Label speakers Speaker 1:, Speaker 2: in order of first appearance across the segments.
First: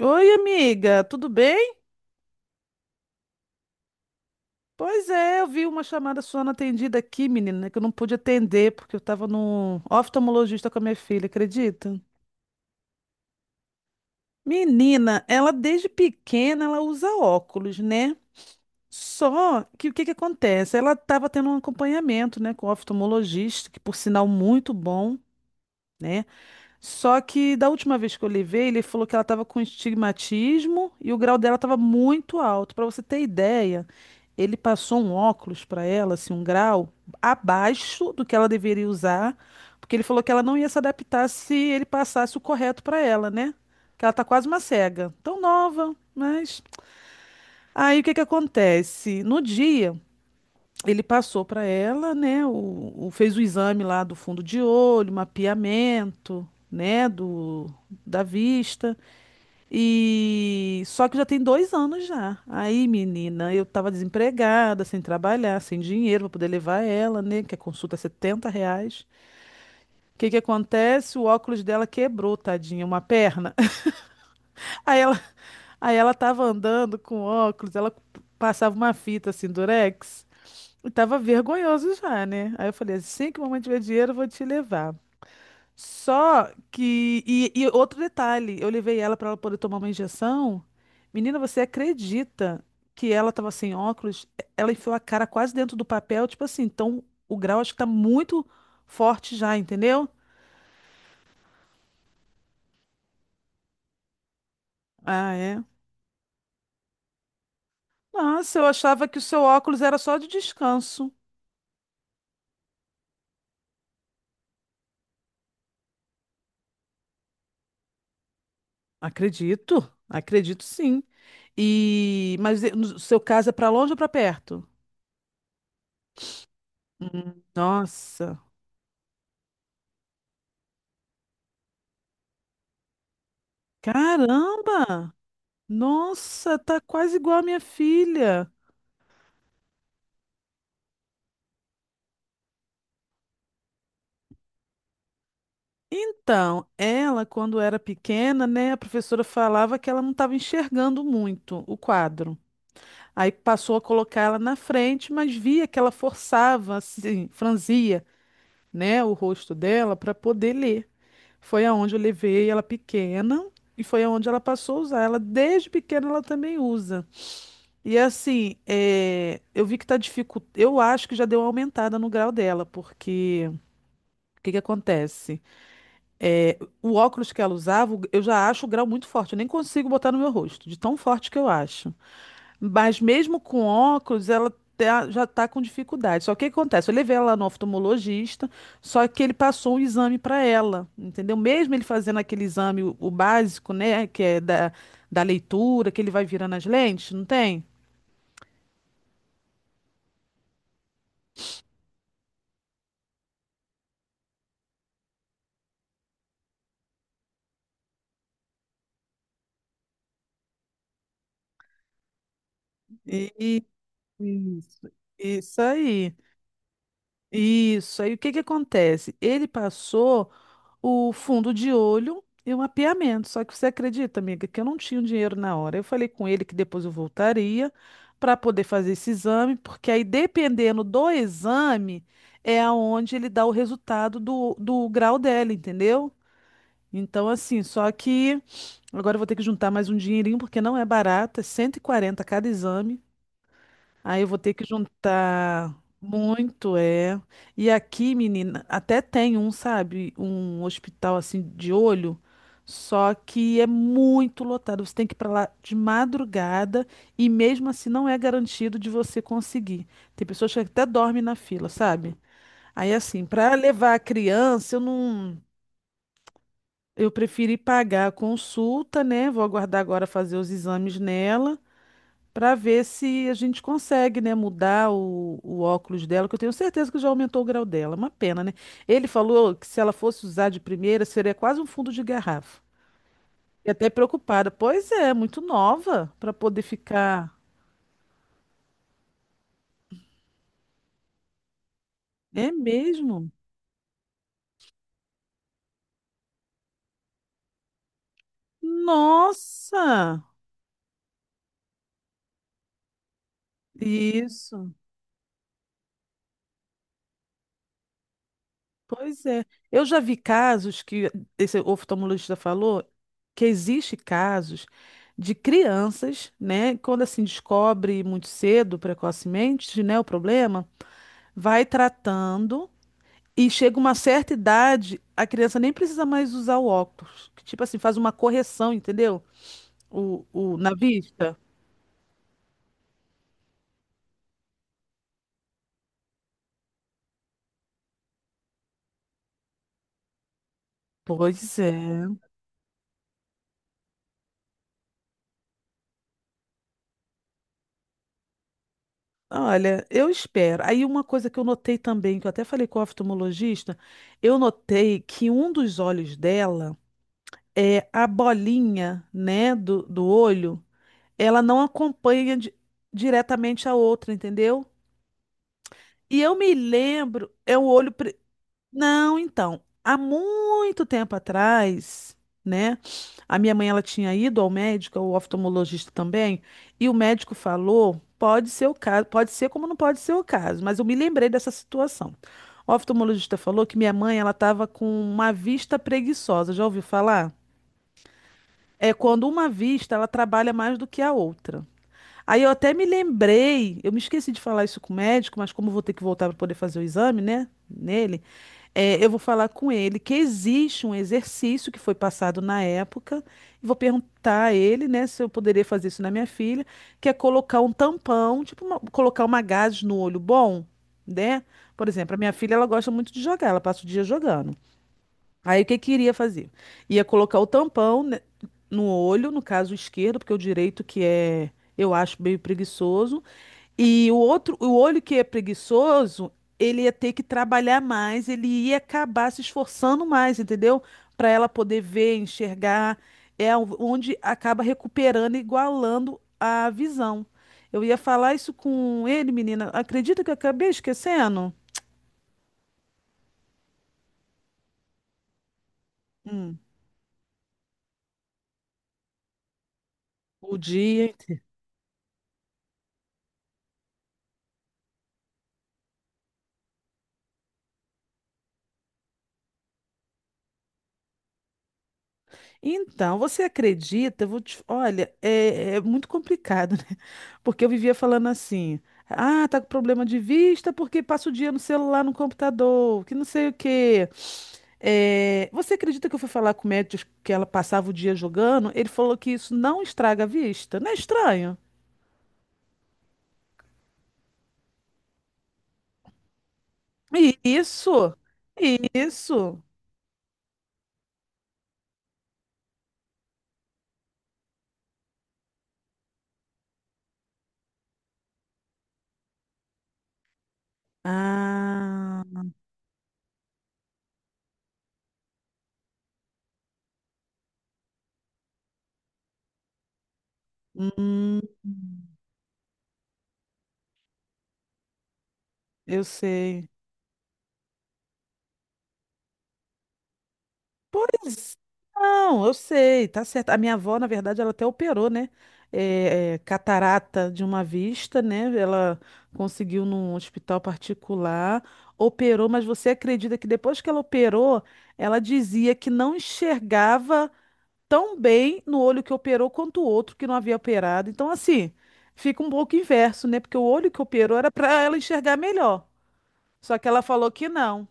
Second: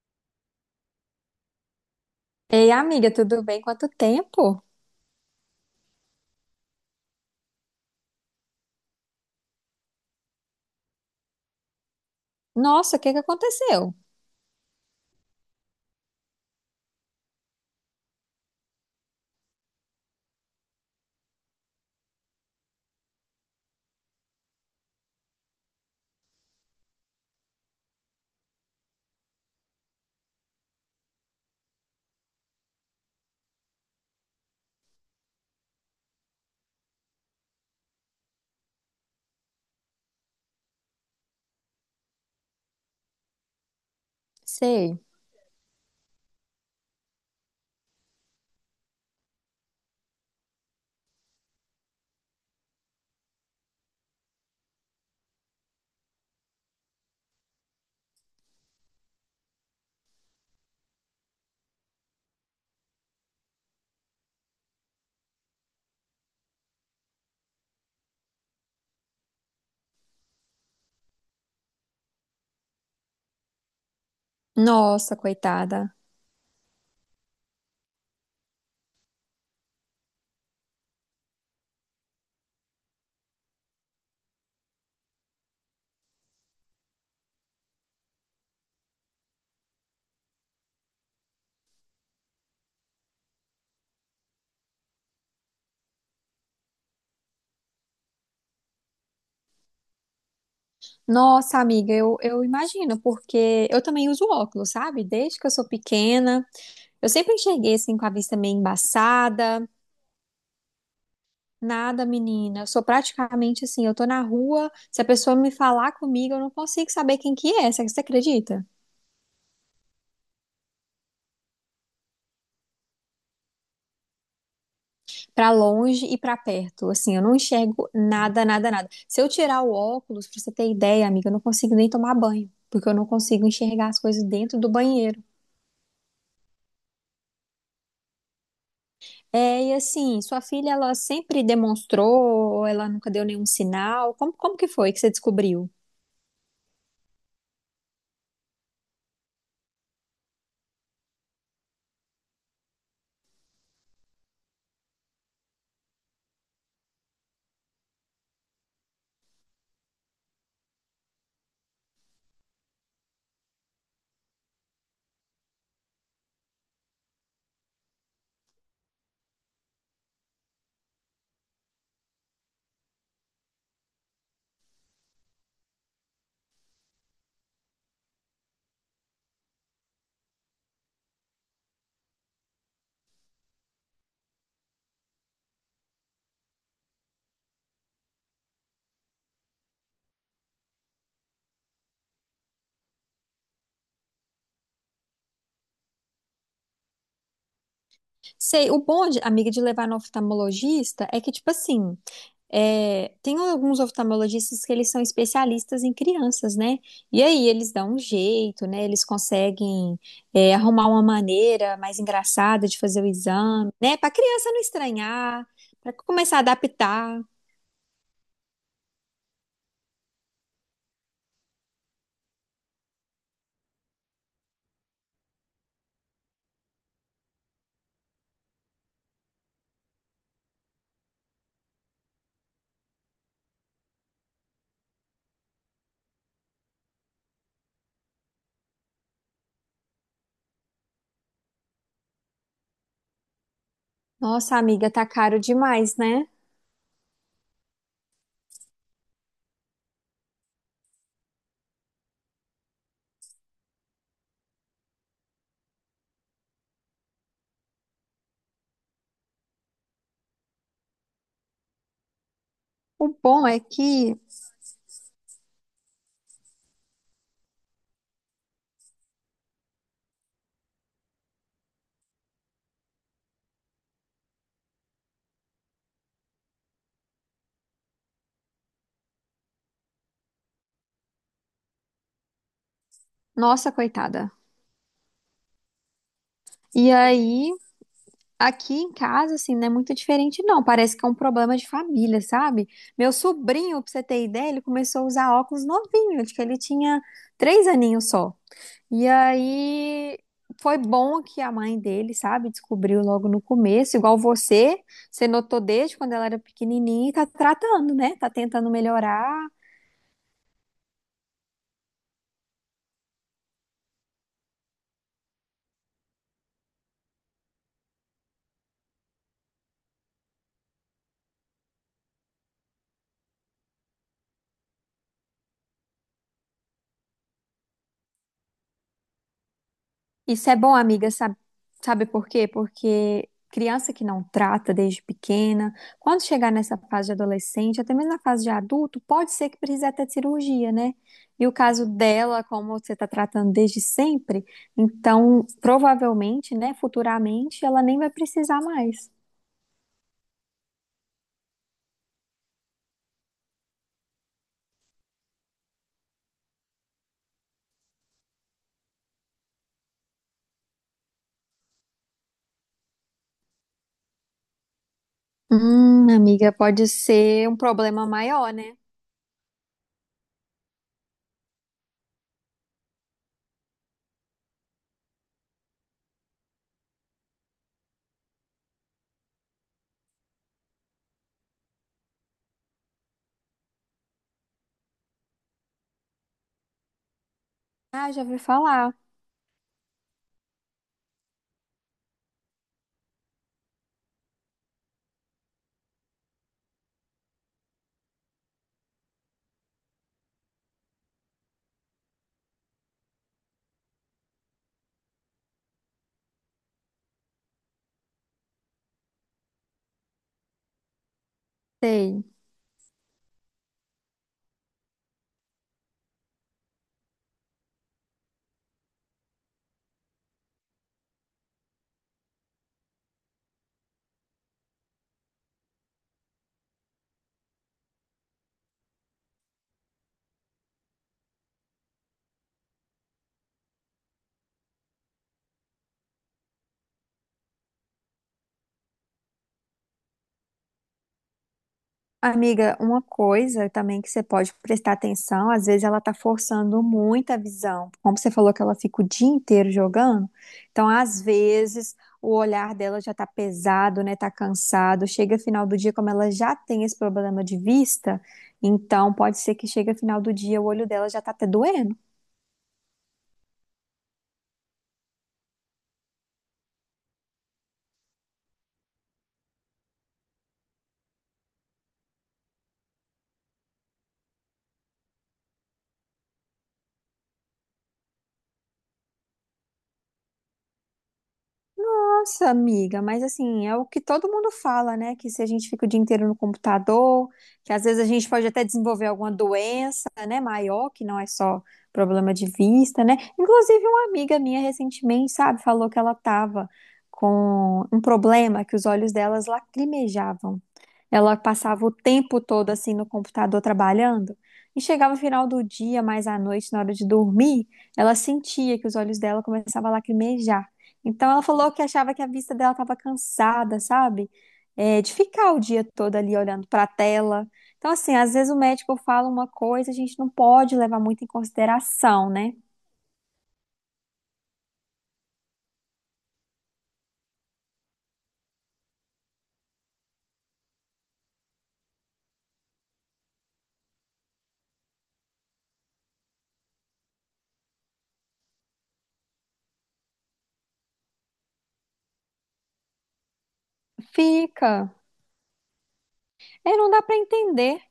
Speaker 1: Oi, amiga, tudo bem?
Speaker 2: Ei, amiga, tudo bem? Quanto tempo?
Speaker 1: Pois é, eu vi uma chamada sua não atendida aqui, menina, que eu não pude atender porque eu estava no oftalmologista com a minha filha, acredita?
Speaker 2: Nossa, o que que aconteceu?
Speaker 1: Menina, ela desde pequena ela usa óculos, né? Só que o que que acontece? Ela estava tendo um acompanhamento, né, com o oftalmologista, que por sinal muito bom, né? Só que da última vez que eu levei, ele falou que ela estava com estigmatismo e o grau dela estava muito alto. Para você ter ideia, ele passou um óculos para ela, assim, um grau abaixo do que ela deveria usar, porque ele falou que ela não ia se adaptar se ele passasse o correto para ela, né? Que ela tá quase uma
Speaker 2: Sei.
Speaker 1: cega, tão nova, mas aí o que que acontece? No dia ele passou para ela, né, fez o exame lá do fundo de olho, mapeamento, né, do, da vista, e só que já tem 2 anos já. Aí, menina, eu tava desempregada, sem trabalhar, sem dinheiro para poder levar ela, né, que a consulta é R$ 70. O que que acontece? O óculos dela quebrou, tadinha, uma perna. Aí
Speaker 2: Nossa,
Speaker 1: ela,
Speaker 2: coitada.
Speaker 1: aí ela tava andando com óculos, ela passava uma fita assim, durex, eu tava vergonhoso já, né? Aí eu falei, assim que mamãe tiver dinheiro, eu vou te levar. Só que. E outro detalhe, eu levei ela pra ela poder tomar uma injeção. Menina, você acredita que ela tava sem óculos? Ela enfiou a cara quase dentro do papel, tipo assim, então o grau acho que tá muito forte já, entendeu?
Speaker 2: Nossa, amiga, eu imagino, porque eu também uso óculos, sabe?
Speaker 1: Ah,
Speaker 2: Desde que eu
Speaker 1: é.
Speaker 2: sou pequena, eu sempre enxerguei assim com a vista
Speaker 1: Nossa,
Speaker 2: meio
Speaker 1: eu achava que o seu
Speaker 2: embaçada.
Speaker 1: óculos era só de descanso.
Speaker 2: Nada, menina. Eu sou praticamente assim, eu tô na rua, se a pessoa me falar comigo, eu não consigo saber quem que é. Você acredita?
Speaker 1: Acredito, acredito sim. No seu caso é pra longe ou pra perto?
Speaker 2: Para longe e para perto. Assim, eu não enxergo
Speaker 1: Nossa,
Speaker 2: nada, nada, nada. Se eu tirar o óculos, pra você ter ideia, amiga, eu não consigo nem tomar banho, porque eu não consigo enxergar as coisas dentro do
Speaker 1: caramba!
Speaker 2: banheiro.
Speaker 1: Nossa, tá quase igual a minha filha.
Speaker 2: É, e assim, sua filha, ela sempre demonstrou, ela nunca deu nenhum sinal. Como que foi que você descobriu?
Speaker 1: Então, ela, quando era pequena, né, a professora falava que ela não estava enxergando muito o quadro. Aí passou a colocar ela na frente, mas via que ela forçava, assim, franzia, né, o rosto dela para poder ler. Foi aonde eu levei ela pequena e foi aonde ela passou a usar. Ela desde pequena ela também usa. E assim, é, eu vi que tá dificultando. Eu acho que já deu uma aumentada no grau dela, porque o que que acontece? O óculos que ela usava, eu já acho o grau muito forte. Eu nem consigo botar no meu rosto, de tão forte que eu acho. Mas mesmo com óculos, ela já tá com dificuldade. Só que o que acontece? Eu levei ela no oftalmologista, só que ele passou um exame para ela, entendeu? Mesmo ele fazendo aquele exame, o básico, né, que é da, da leitura, que ele vai virando as lentes, não tem?
Speaker 2: Sei, o bom, de- amiga, de levar no oftalmologista é que, tipo assim, é, tem alguns oftalmologistas que eles são especialistas em crianças, né? E aí eles dão um jeito, né? Eles conseguem, é, arrumar uma maneira mais engraçada de fazer o exame, né? Para criança não
Speaker 1: Isso,
Speaker 2: estranhar,
Speaker 1: isso
Speaker 2: para
Speaker 1: aí.
Speaker 2: começar a adaptar.
Speaker 1: Isso aí. O que que acontece? Ele passou o fundo de olho e o mapeamento. Só que você acredita, amiga, que eu não tinha o dinheiro na hora. Eu falei com ele que depois eu voltaria para poder fazer esse exame, porque aí dependendo do exame é aonde ele dá o resultado do, do grau dela, entendeu? Então, assim, só que agora eu vou ter que juntar mais um dinheirinho, porque não é barato, é 140 cada exame. Aí eu vou ter
Speaker 2: Nossa,
Speaker 1: que
Speaker 2: amiga, tá caro
Speaker 1: juntar
Speaker 2: demais, né?
Speaker 1: muito, é. E aqui, menina, até tem um, sabe, um hospital assim de olho, só que é muito lotado. Você tem que ir pra lá de madrugada e mesmo assim não é garantido de você conseguir. Tem pessoas que até dormem na fila, sabe? Aí
Speaker 2: O
Speaker 1: assim,
Speaker 2: bom
Speaker 1: para
Speaker 2: é
Speaker 1: levar a
Speaker 2: que,
Speaker 1: criança, eu não, eu preferi pagar a consulta, né? Vou aguardar agora fazer os exames nela para ver se a gente consegue, né, mudar o óculos dela, que eu tenho certeza que já aumentou o grau dela. Uma pena, né? Ele falou que se ela fosse usar de primeira, seria quase um fundo de garrafa. E
Speaker 2: nossa,
Speaker 1: até
Speaker 2: coitada.
Speaker 1: preocupada. Pois é, muito nova para poder
Speaker 2: E
Speaker 1: ficar.
Speaker 2: aí, aqui em casa, assim, não é muito diferente, não. Parece que é um problema de família,
Speaker 1: É
Speaker 2: sabe? Meu
Speaker 1: mesmo?
Speaker 2: sobrinho, pra você ter ideia, ele começou a usar óculos novinho, acho que ele tinha três aninhos só. E aí
Speaker 1: Nossa!
Speaker 2: foi bom que a mãe dele, sabe, descobriu logo no começo, igual
Speaker 1: Isso.
Speaker 2: você, você notou desde quando ela era pequenininha e tá tratando, né? Tá tentando
Speaker 1: Pois
Speaker 2: melhorar.
Speaker 1: é. Eu já vi casos que esse oftalmologista falou que existe casos de crianças, né, quando assim descobre muito cedo, precocemente, né, o problema, vai tratando e chega uma certa idade, a criança nem precisa mais usar o óculos, que tipo assim faz uma correção, entendeu?
Speaker 2: Isso é
Speaker 1: O na
Speaker 2: bom, amiga, sabe,
Speaker 1: vista.
Speaker 2: sabe por quê? Porque criança que não trata desde pequena, quando chegar nessa fase de adolescente, até mesmo na fase de adulto, pode ser que precise até de cirurgia, né? E o
Speaker 1: Pois é.
Speaker 2: caso dela, como você está tratando desde sempre, então provavelmente, né, futuramente, ela nem vai precisar mais.
Speaker 1: Olha, eu espero. Aí uma coisa que eu notei também, que eu até falei com o oftalmologista, eu notei que um dos olhos dela é a bolinha, né, do, do olho, ela não acompanha diretamente a outra, entendeu? E eu
Speaker 2: Amiga,
Speaker 1: me
Speaker 2: pode
Speaker 1: lembro,
Speaker 2: ser um
Speaker 1: é o olho,
Speaker 2: problema maior, né?
Speaker 1: não, então, há muito tempo atrás, né? A minha mãe ela tinha ido ao médico, ao oftalmologista também, e o médico falou, pode ser o caso, pode ser como não pode ser o caso, mas eu me lembrei dessa situação. O oftalmologista falou que minha mãe ela estava com uma vista preguiçosa. Já ouviu falar?
Speaker 2: Ah, já ouvi
Speaker 1: É
Speaker 2: falar.
Speaker 1: quando uma vista ela trabalha mais do que a outra. Aí eu até me lembrei, eu me esqueci de falar isso com o médico, mas como eu vou ter que voltar para poder fazer o exame, né? Nele, é, eu vou falar com ele que existe um exercício que foi passado na época, e vou perguntar a ele, né, se eu poderia fazer isso na minha filha, que é colocar um tampão, tipo, colocar uma gaze no olho bom, né? Por exemplo, a
Speaker 2: Sei.
Speaker 1: minha filha, ela gosta muito de jogar, ela passa o dia jogando. Aí o que que iria fazer? Ia colocar o tampão, né, no olho, no caso o esquerdo, porque o direito que é, eu acho meio preguiçoso, e o outro, o olho que é preguiçoso, ele ia ter que trabalhar mais, ele ia acabar se esforçando mais, entendeu? Para ela poder ver, enxergar, onde acaba recuperando, e igualando a visão. Eu ia falar isso com ele, menina. Acredita que eu acabei esquecendo?
Speaker 2: Amiga, uma coisa também que você pode prestar atenção, às vezes ela tá
Speaker 1: Hum.
Speaker 2: forçando muito a visão. Como você falou que ela fica o dia inteiro jogando,
Speaker 1: O
Speaker 2: então
Speaker 1: dia.
Speaker 2: às vezes o olhar dela já tá pesado, né? Tá cansado. Chega final do dia, como ela já tem esse problema de vista, então pode ser que chegue final do dia o olho dela já tá até doendo.
Speaker 1: Então, você acredita? Eu vou te... Olha, é muito complicado, né? Porque eu vivia falando assim: ah, tá com problema de vista porque passa o dia no celular, no computador, que não sei o quê. É, você acredita que eu fui falar com o médico que ela passava o dia jogando? Ele falou que isso não estraga a vista. Não é estranho?
Speaker 2: Nossa, amiga, mas assim, é o que todo mundo fala, né? Que se a gente fica o dia inteiro no computador, que às vezes a
Speaker 1: Isso!
Speaker 2: gente pode até desenvolver alguma
Speaker 1: Isso!
Speaker 2: doença, né, maior, que não é só problema de vista, né? Inclusive, uma amiga minha recentemente, sabe, falou que ela tava com um problema que os olhos delas lacrimejavam. Ela passava o
Speaker 1: Ah,
Speaker 2: tempo todo assim no computador trabalhando e chegava no final do dia, mais à noite, na hora de dormir, ela sentia que os olhos dela começavam a lacrimejar. Então
Speaker 1: hum,
Speaker 2: ela falou que achava que a vista dela estava cansada, sabe? É, de ficar o dia
Speaker 1: eu
Speaker 2: todo ali olhando
Speaker 1: sei.
Speaker 2: para a tela. Então, assim, às vezes o médico fala uma coisa, a gente não pode levar
Speaker 1: Pois
Speaker 2: muito em consideração,
Speaker 1: não,
Speaker 2: né?
Speaker 1: eu sei, tá certo. A minha avó, na verdade, ela até operou, né? Catarata de uma vista, né? Ela conseguiu num hospital particular, operou, mas você acredita que depois que ela operou, ela dizia que não enxergava tão bem no olho que operou quanto o outro que não havia operado. Então, assim, fica um pouco inverso, né? Porque o olho que operou era para
Speaker 2: Fica.
Speaker 1: ela enxergar melhor.
Speaker 2: É,
Speaker 1: Só que
Speaker 2: não dá
Speaker 1: ela
Speaker 2: para
Speaker 1: falou que
Speaker 2: entender.
Speaker 1: não.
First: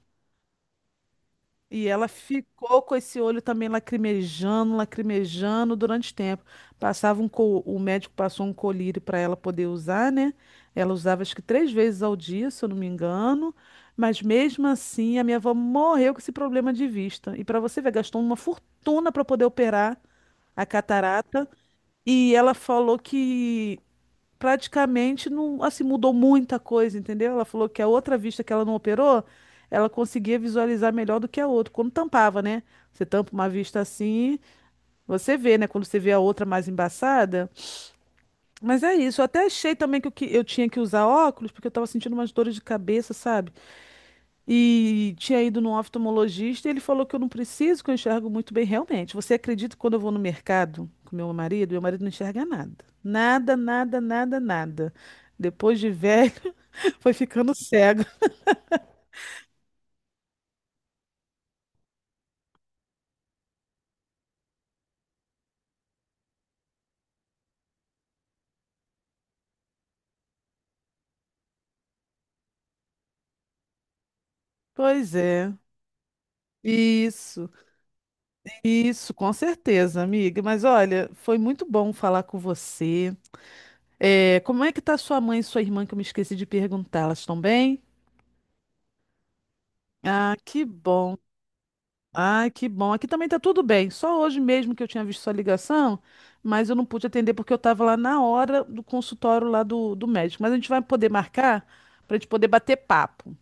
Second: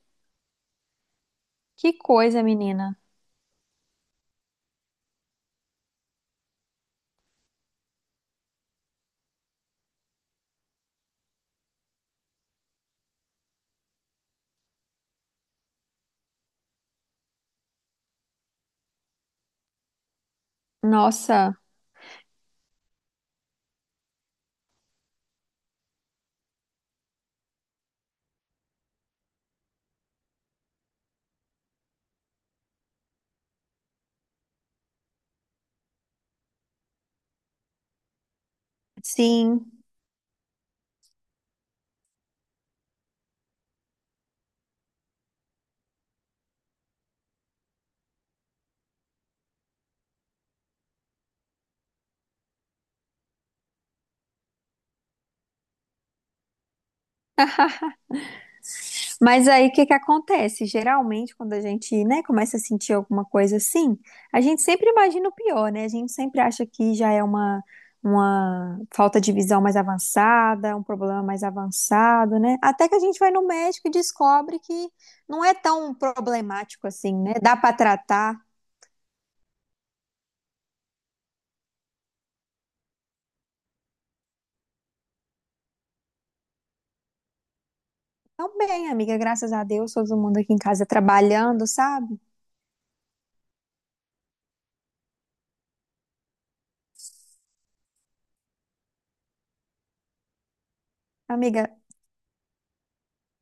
Speaker 1: E
Speaker 2: Que
Speaker 1: ela
Speaker 2: coisa,
Speaker 1: ficou
Speaker 2: menina.
Speaker 1: com esse olho também lacrimejando, lacrimejando durante tempo. Passava um o médico passou um colírio para ela poder usar, né? Ela usava acho que 3 vezes ao dia, se eu não me engano. Mas mesmo assim, a minha avó morreu com esse problema de vista. E para você ver, gastou uma fortuna para poder operar a catarata.
Speaker 2: Nossa,
Speaker 1: E ela falou que praticamente não, assim, mudou muita coisa, entendeu? Ela falou que a outra vista que ela não operou, ela conseguia visualizar melhor do que a outra, quando tampava, né? Você tampa uma vista assim, você vê, né? Quando você vê a outra mais embaçada. Mas é isso, eu até
Speaker 2: sim.
Speaker 1: achei também que eu tinha que usar óculos, porque eu tava sentindo umas dores de cabeça, sabe? E tinha ido num oftalmologista e ele falou que eu não preciso, que eu enxergo muito bem. Realmente, você acredita que quando eu vou no mercado com meu marido não enxerga nada. Nada, nada, nada, nada. Depois de velho, foi ficando cego.
Speaker 2: Mas aí o que que acontece? Geralmente, quando a gente, né, começa a sentir alguma coisa assim, a gente sempre imagina o pior, né? A gente sempre acha que já é uma falta de visão mais avançada, um problema mais avançado, né? Até que a gente vai no médico e descobre que
Speaker 1: Pois
Speaker 2: não
Speaker 1: é.
Speaker 2: é tão problemático assim, né?
Speaker 1: Isso,
Speaker 2: Dá para tratar.
Speaker 1: isso, com certeza, amiga. Mas olha, foi muito bom falar com você. É, como é que tá sua mãe e sua irmã, que eu me esqueci de perguntar? Elas estão bem?
Speaker 2: Então, bem, amiga, graças a Deus, todo
Speaker 1: Ah,
Speaker 2: mundo aqui em
Speaker 1: que
Speaker 2: casa
Speaker 1: bom.
Speaker 2: trabalhando, sabe?
Speaker 1: Ai, que bom. Aqui também tá tudo bem. Só hoje mesmo que eu tinha visto sua ligação, mas eu não pude atender porque eu estava lá na hora do consultório lá do, do médico. Mas a gente vai poder marcar
Speaker 2: Amiga,
Speaker 1: para a gente poder bater papo.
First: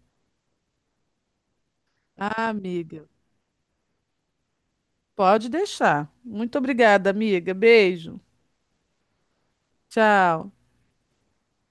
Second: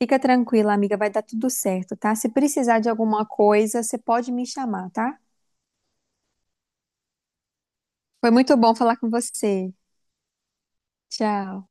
Speaker 2: fica tranquila, amiga, vai dar tudo certo, tá? Se
Speaker 1: Ah,
Speaker 2: precisar de
Speaker 1: amiga,
Speaker 2: alguma coisa, você pode me chamar, tá?
Speaker 1: pode deixar. Muito obrigada, amiga. Beijo.
Speaker 2: Foi muito bom falar com você.
Speaker 1: Tchau.
Speaker 2: Tchau.